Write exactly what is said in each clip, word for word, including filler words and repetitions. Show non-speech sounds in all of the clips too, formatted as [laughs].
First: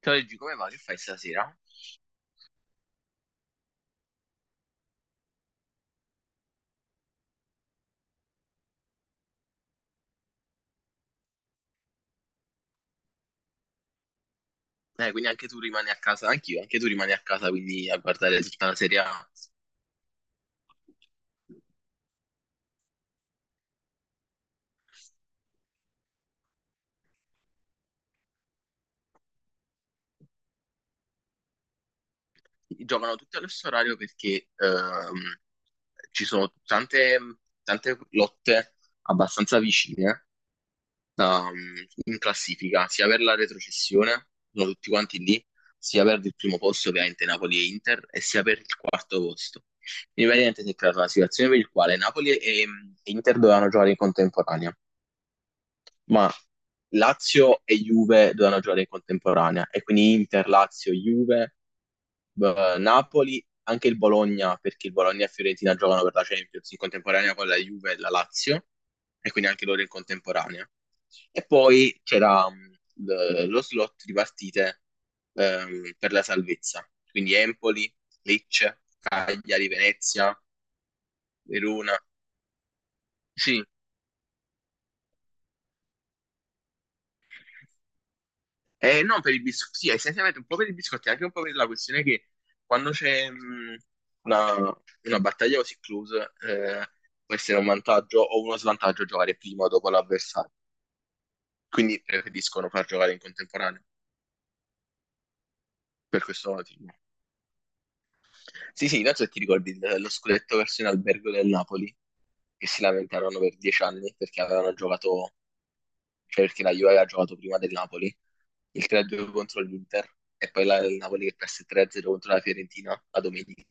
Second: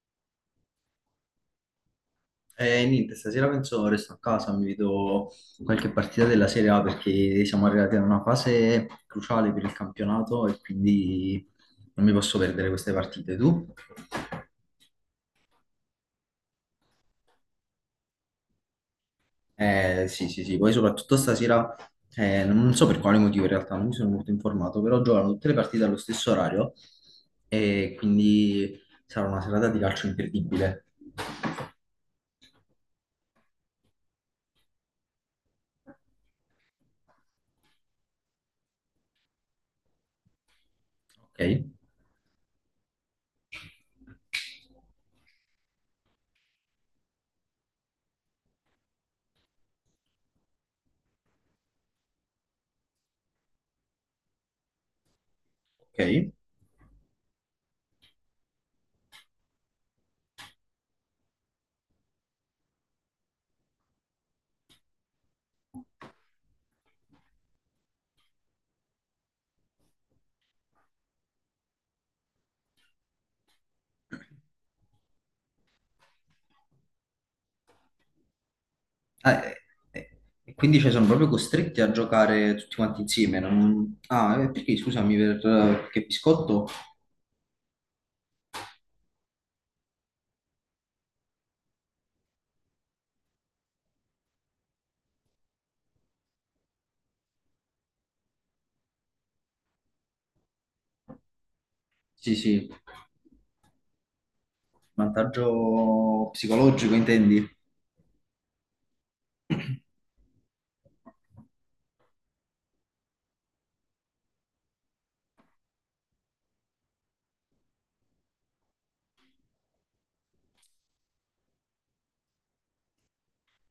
Ciao Luigi, come va? Che fai stasera? Eh, niente, stasera penso resto a casa, mi vedo qualche partita della Serie A perché siamo arrivati a una fase cruciale per il campionato e quindi non mi posso perdere queste partite. Tu? Eh, quindi anche tu rimani a casa, anch'io, anche tu rimani a casa, quindi a guardare tutta la Serie A. Eh, sì, sì, sì, poi soprattutto stasera, eh, non so per quale motivo in realtà, non mi sono molto informato, però giocano tutte le partite allo stesso orario e quindi sarà una serata di calcio imperdibile. Giocano tutti allo stesso orario perché ehm, ci sono tante, tante lotte abbastanza vicine Ok? da- in classifica, sia per la retrocessione, sono tutti quanti lì, sia per il primo posto, ovviamente Napoli e Inter, e sia per il quarto posto. Quindi praticamente si è creata una situazione per il quale Napoli e e Inter dovevano giocare in contemporanea. Ma Ok? Lazio e Juve dovevano giocare in contemporanea e quindi Inter, Lazio, Juve, eh, Napoli, anche il Bologna, perché il Bologna e Fiorentina giocano per la Champions in contemporanea con la Juve e la Lazio e quindi anche loro in contemporanea. E poi c'era mh, l- lo slot di partite ehm, per la salvezza, quindi Empoli, Lecce, Ah, e- Cagliari, e- Venezia, e quindi, cioè, sono proprio costretti a Verona. giocare tutti quanti insieme. Sì. non- Ah, eh, perché scusami, per... perché biscotto? Eh, non per i biscotti, sì, essenzialmente un po' per i biscotti, anche un po' per la questione che quando c'è mh, una, una battaglia così close, eh, può essere un vantaggio o uno svantaggio giocare prima o dopo l'avversario. Quindi Sì, preferiscono sì, far giocare in contemporanea per vantaggio questo motivo. psicologico intendi? Sì, sì, non so se ti ricordi il- lo scudetto versione Albergo del Napoli, che si lamentarono per dieci anni perché avevano giocato cioè perché la Juve aveva giocato prima del Napoli, il tre a due contro l'Inter e poi la, il Napoli che perse tre a zero contro la Fiorentina la domenica.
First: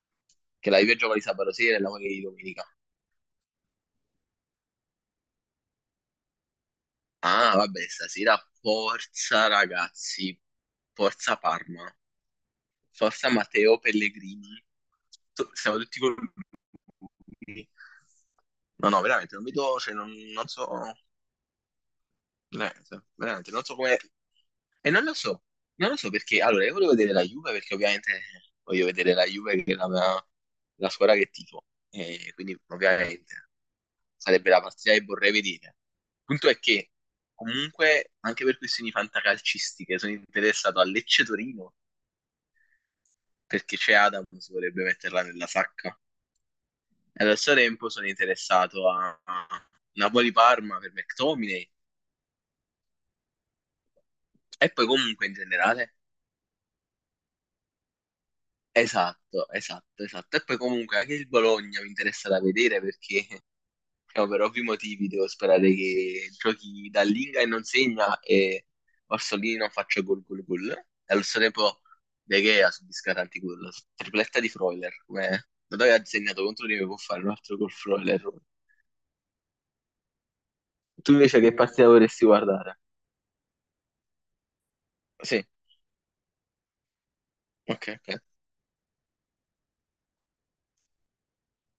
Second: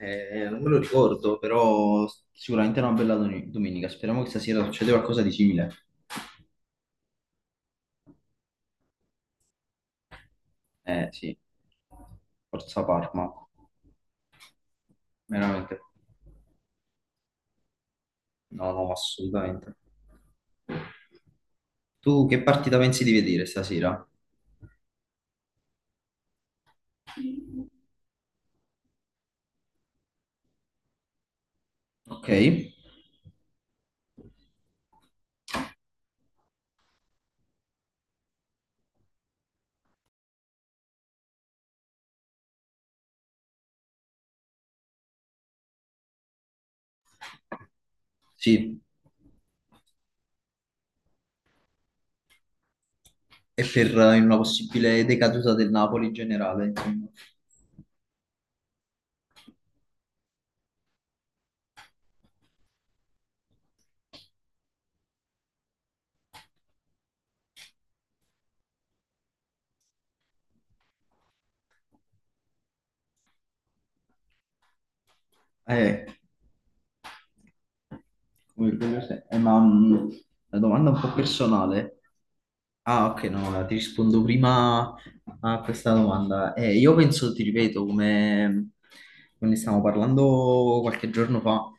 Eh, non Che me lo la Juve gioca di ricordo, sabato sera e la però Napoli di domenica. sicuramente è una bella doni- domenica. Speriamo che stasera succeda qualcosa di simile. Ah, vabbè, stasera forza ragazzi, Eh sì, forza Parma, forza Parma, forza Matteo Pellegrini. Tu- Siamo veramente. tutti con lui. No, No, no, no, veramente non assolutamente. vedo, cioè non, non so. Tu che partita Veramente, pensi di vedere veramente, non so come... stasera? E non lo so, non lo so perché... Allora, io volevo vedere la Juve perché ovviamente voglio vedere la Juve che è la, mia- la squadra che tifo. Ok, E quindi ovviamente sarebbe la partita che vorrei vedere. Il punto è che comunque anche per questioni fantacalcistiche sono interessato a Lecce Torino perché c'è Adams, vorrebbe metterla nella sacca. E allo stesso tempo sono sì. interessato a a Napoli Parma per McTominay E per eh, in una e poi possibile comunque in decaduta del generale. Napoli in generale, insomma. Esatto, esatto, esatto. E poi comunque anche il Bologna mi interessa da vedere perché [laughs] no, per ovvi motivi devo sperare che giochi dall'Inga e non segna e Orsolini non faccia gol gol gol. E allo stesso tempo De Gea subisca tanti gol. Tripletta di Freuler, come Godoy ha Eh, segnato contro di me può fare un altro gol Freuler. Come quello se- eh, ma mh, la domanda è un po' Tu invece che partita personale. vorresti guardare? Ah, ok, no, allora ti rispondo prima Sì, a questa domanda. Eh, io penso, ti ripeto, ok, ok. come, come ne stavamo parlando qualche giorno fa,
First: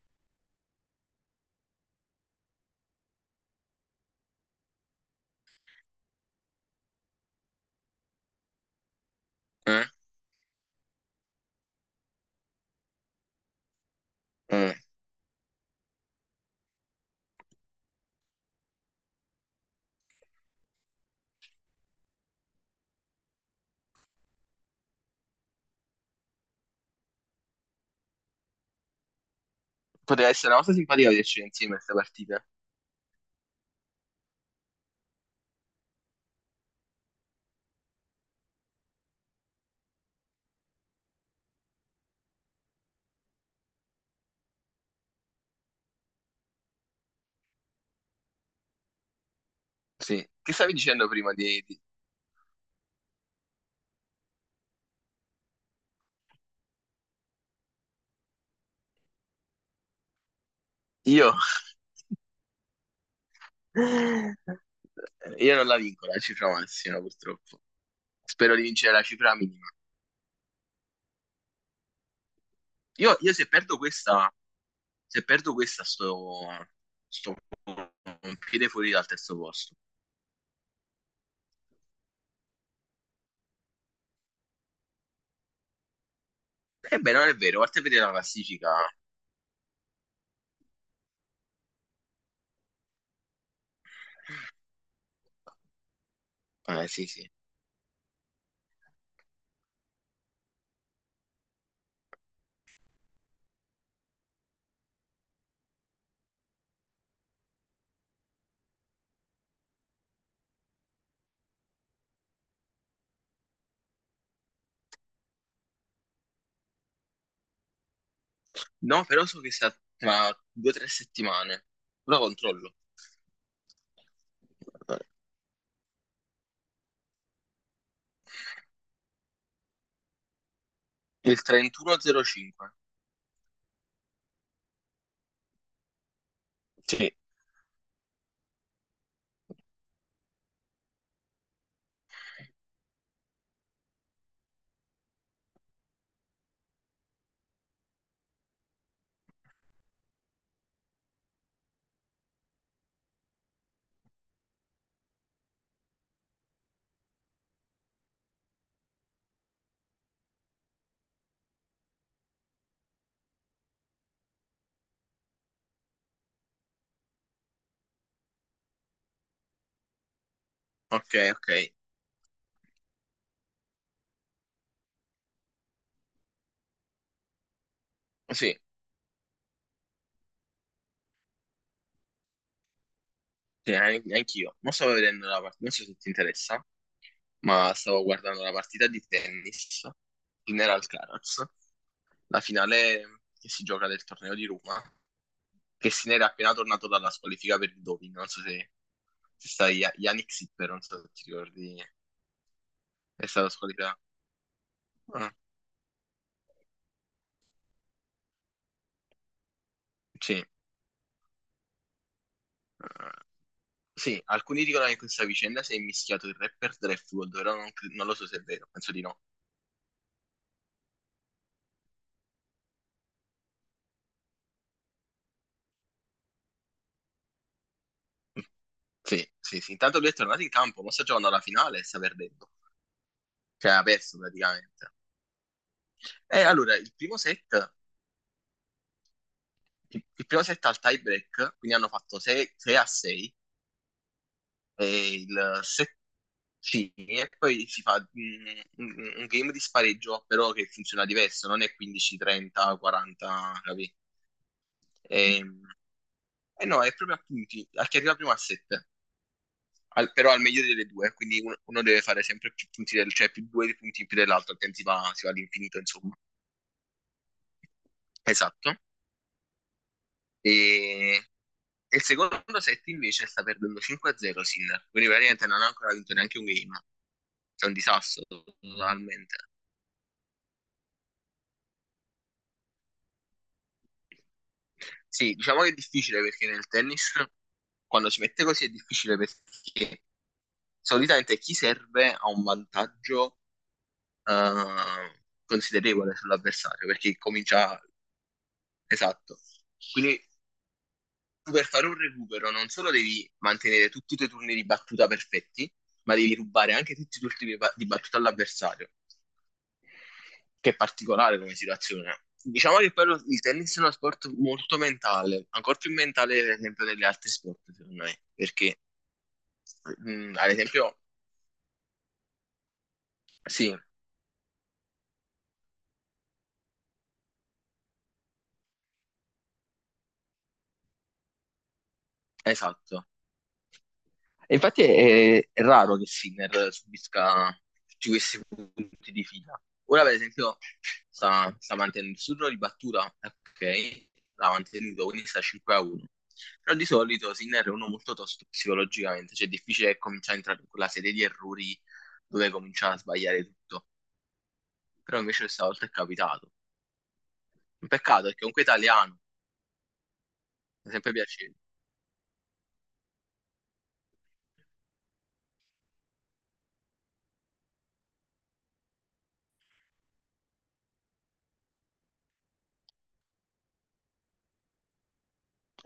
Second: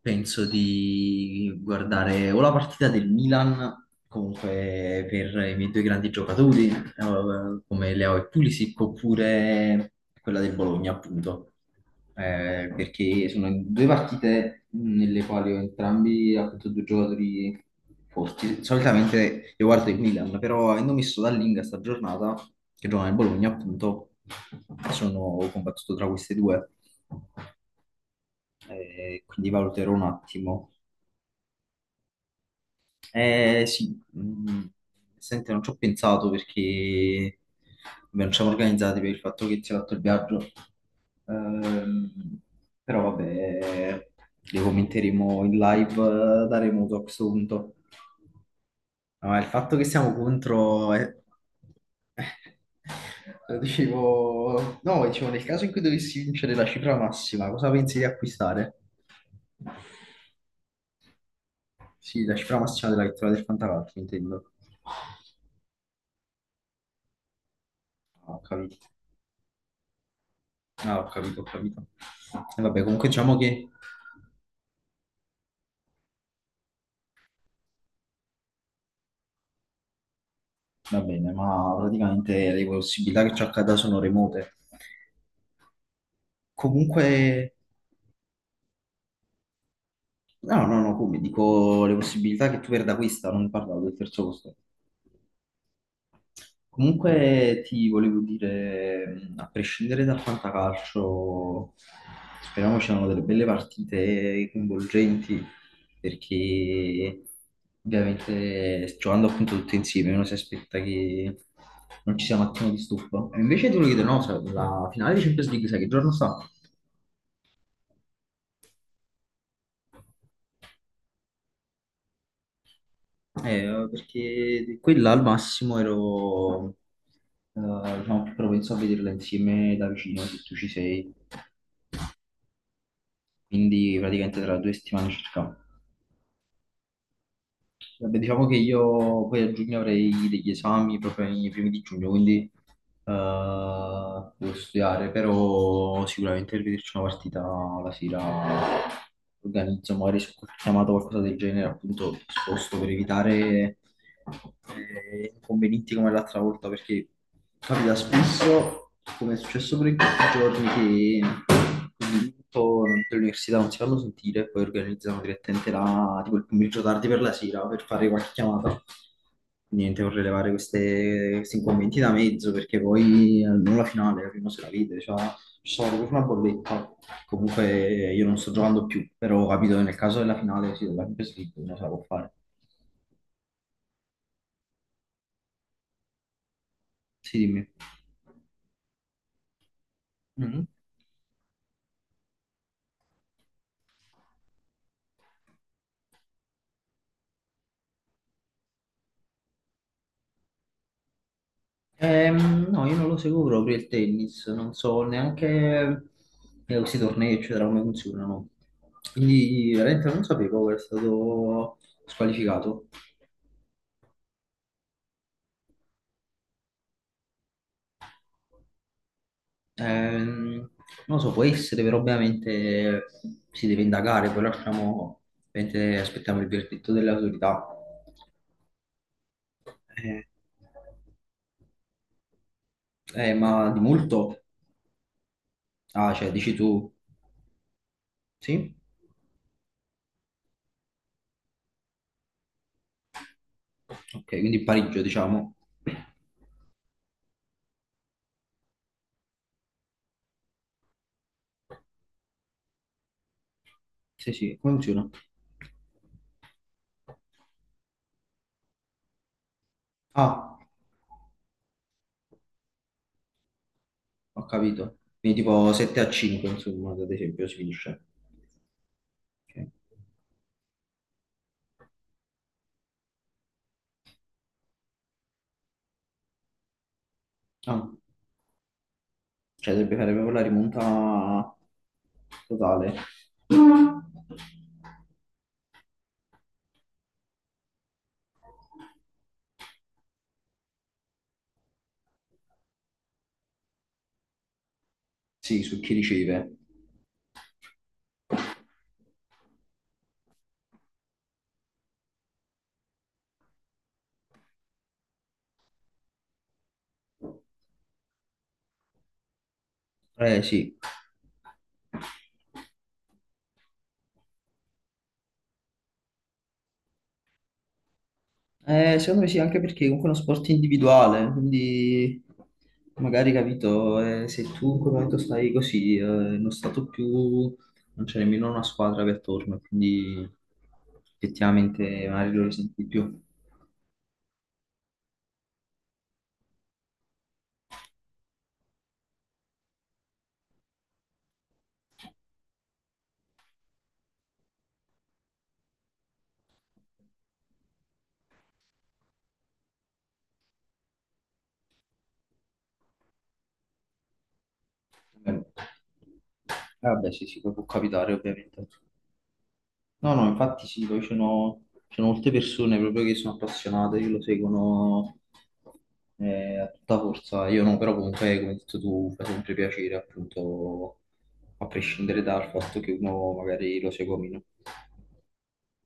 penso di guardare o la partita del Milan, comunque per i miei due grandi giocatori, eh, come Leao e Pulisic, Eh, oppure quella del Bologna, appunto, eh, perché sono due partite eh. nelle quali ho entrambi appunto due giocatori forti. Solitamente io guardo il Milan, però avendo messo Dallinga sta giornata, che gioca nel Bologna appunto, sono combattuto tra queste due. Eh, quindi valuterò un Poteva essere una attimo. cosa simpatica vederci insieme a questa partita. Eh sì. Mm, senti, non ci ho pensato perché vabbè, non ci siamo organizzati per il fatto che si è fatto il viaggio. Ehm, Però vabbè, le commenteremo in live, eh, da remoto a questo punto. No, il fatto che siamo Sì. Che stavi contro... dicendo è- prima di... di- [laughs] Lo Dicevo, no, dicevo, nel caso in cui dovessi vincere la cifra massima, cosa pensi di acquistare? Io? Sì, la cifra massima della vittoria del Fantacalcio, intendo. Io non la vinco la cifra massima, purtroppo. Ho Spero di capito. vincere la cifra minima. Ah, ho capito, ho capito. E vabbè, comunque Io, io diciamo se che perdo questa, se perdo questa, sto, sto un piede fuori dal terzo posto. va bene, ma praticamente le possibilità che ci accada sono remote. Ebbene, non è Comunque, vero, guarda a vedere la classifica. no, no, no, come dico, le possibilità che tu perda questa, non parlavo del terzo posto. Eh, sì, sì. Comunque ti volevo dire, mh, a prescindere dal fantacalcio, speriamo ci siano delle belle partite coinvolgenti, perché ovviamente giocando appunto tutti insieme uno si aspetta che non ci sia un attimo di stop. E invece ti volevo chiedere, no, sai, la finale di Champions League, sai che giorno sta? No, però so che sta tra due o tre settimane. Ora controllo. Eh, perché quella al massimo ero, eh, diciamo, più propenso a vederla insieme da vicino, se tu ci sei. Il trentuno zero cinque. Quindi praticamente tra due settimane circa. Sì. Vabbè, diciamo che io poi a giugno avrei degli esami proprio nei primi di giugno, quindi eh, devo studiare, però sicuramente per vederci una partita la sera organizzo magari su qualche chiamata o qualcosa del genere, appunto sposto per evitare eh, inconvenienti come l'altra volta, perché capita spesso, come è successo per in questi giorni, che quindi tutto dell'università non si fanno sentire, e poi organizzano direttamente la, tipo il pomeriggio tardi per la sera per fare qualche chiamata. Niente, vorrei levare Ok, queste- ok. questi inconvenienti da mezzo perché poi almeno la finale, la prima se la vede, cioè, ci sono proprio una bolletta. Comunque io non sto Sì, giocando più, però ho capito che nel caso della finale, sì, della Champions League, non se la può fare. sì, an- anch'io. Non stavo vedendo la partita, non so se ti interessa. Sì, dimmi. Ma stavo guardando la partita di tennis in Mhm. Alcaraz, la finale che si gioca del torneo di Roma, che se n'era appena tornato dalla squalifica per il doping, non so se, se sai, Ya- Yannick Sinner, non so se ti ricordi, Ehm, no, io non lo è seguo stato proprio il squalificato. tennis, non so Ah, neanche eh, questi tornei, eccetera, come funzionano. Quindi veramente non sì, eh, sapevo che era stato squalificato. sì, alcuni dicono che in questa vicenda si è mischiato il rapper Draftwood, però non, cre- non lo so se è vero, penso di no. Ehm, Non lo so, può essere, però ovviamente si deve indagare, poi lasciamo, ovviamente aspettiamo il verdetto delle autorità. Sì, sì, sì, intanto lui è Eh, tornato in campo, ma sta giocando alla finale e sta perdendo, eh, ma cioè di ha perso molto? praticamente. Ah, cioè, E dici allora, tu, il primo set sì? il, il primo set al tie break, quindi hanno fatto sei a sei Ok, quindi pareggio, e diciamo. il set sì, e poi si fa mm, un, un game di spareggio, però che funziona diverso, non è quindici, trenta, quaranta, capì? Sì, sì, come funziona? E, e no, è proprio a punti, a chi arriva prima a sette, però al Ah. meglio delle due, quindi uno, uno deve fare sempre più punti, del, cioè più due punti in più Ho dell'altro, altrimenti si capito. va- si va Quindi tipo all'infinito, 7 a insomma. 5, insomma, ad esempio, si finisce. Esatto. Ok. E e il secondo set invece sta perdendo cinque a zero Sinner, quindi praticamente non ha ancora vinto neanche un game. È un Ah, disastro totalmente. cioè dovrebbe fare proprio la rimonta totale. Sì, diciamo che è difficile perché nel tennis quando si mette così è difficile perché solitamente chi serve ha un vantaggio eh, Sì, su chi considerevole riceve. sull'avversario perché comincia. Esatto. Quindi per fare un recupero non solo devi mantenere tutti i tuoi turni di battuta perfetti, ma devi rubare anche tutti i tuoi turni di ba- di battuta all'avversario, Eh che è sì. particolare come situazione. Diciamo che poi lo- il tennis è uno sport molto mentale, ancora più mentale per esempio degli altri sport, secondo me, perché Eh, secondo me sì, anche perché comunque è uno mh, sport ad esempio, individuale, quindi magari sì, capito, eh, se tu in quel momento stai così, eh, in uno stato più, non c'è nemmeno una squadra che è attorno, quindi effettivamente magari lo risenti di esatto. più. E infatti è, è raro che Sinner subisca tutti questi punti di fila. Ora, per esempio, sta, sta mantenendo il suo giro di battuta, ok, l'ha mantenuto, quindi sta cinque a uno. Però di solito Sinner è uno molto tosto psicologicamente, cioè è difficile cominciare a entrare in quella serie di errori dove comincia a sbagliare tutto. Però Eh, invece questa volta è capitato. vabbè, sì, sì, può Un capitare peccato è che comunque è ovviamente. italiano, No, no, infatti sì, mi è poi ci sempre piaciuto. sono, ci sono molte persone proprio che sono appassionate, che lo seguono eh, a tutta forza. Io no, però comunque, come hai detto tu, fa sempre piacere, appunto, a prescindere dal fatto che uno magari lo segua o meno.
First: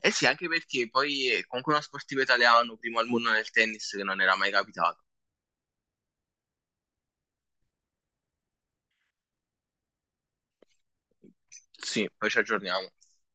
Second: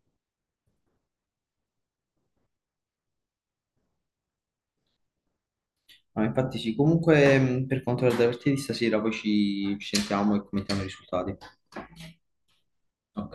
Eh sì, anche perché poi è comunque uno sportivo italiano, primo al mondo nel tennis, che non era mai capitato. Ma infatti sì, comunque mh, per quanto riguarda la partita di stasera, poi ci ci sentiamo e commentiamo i risultati. Sì, poi ci aggiorniamo. Ok.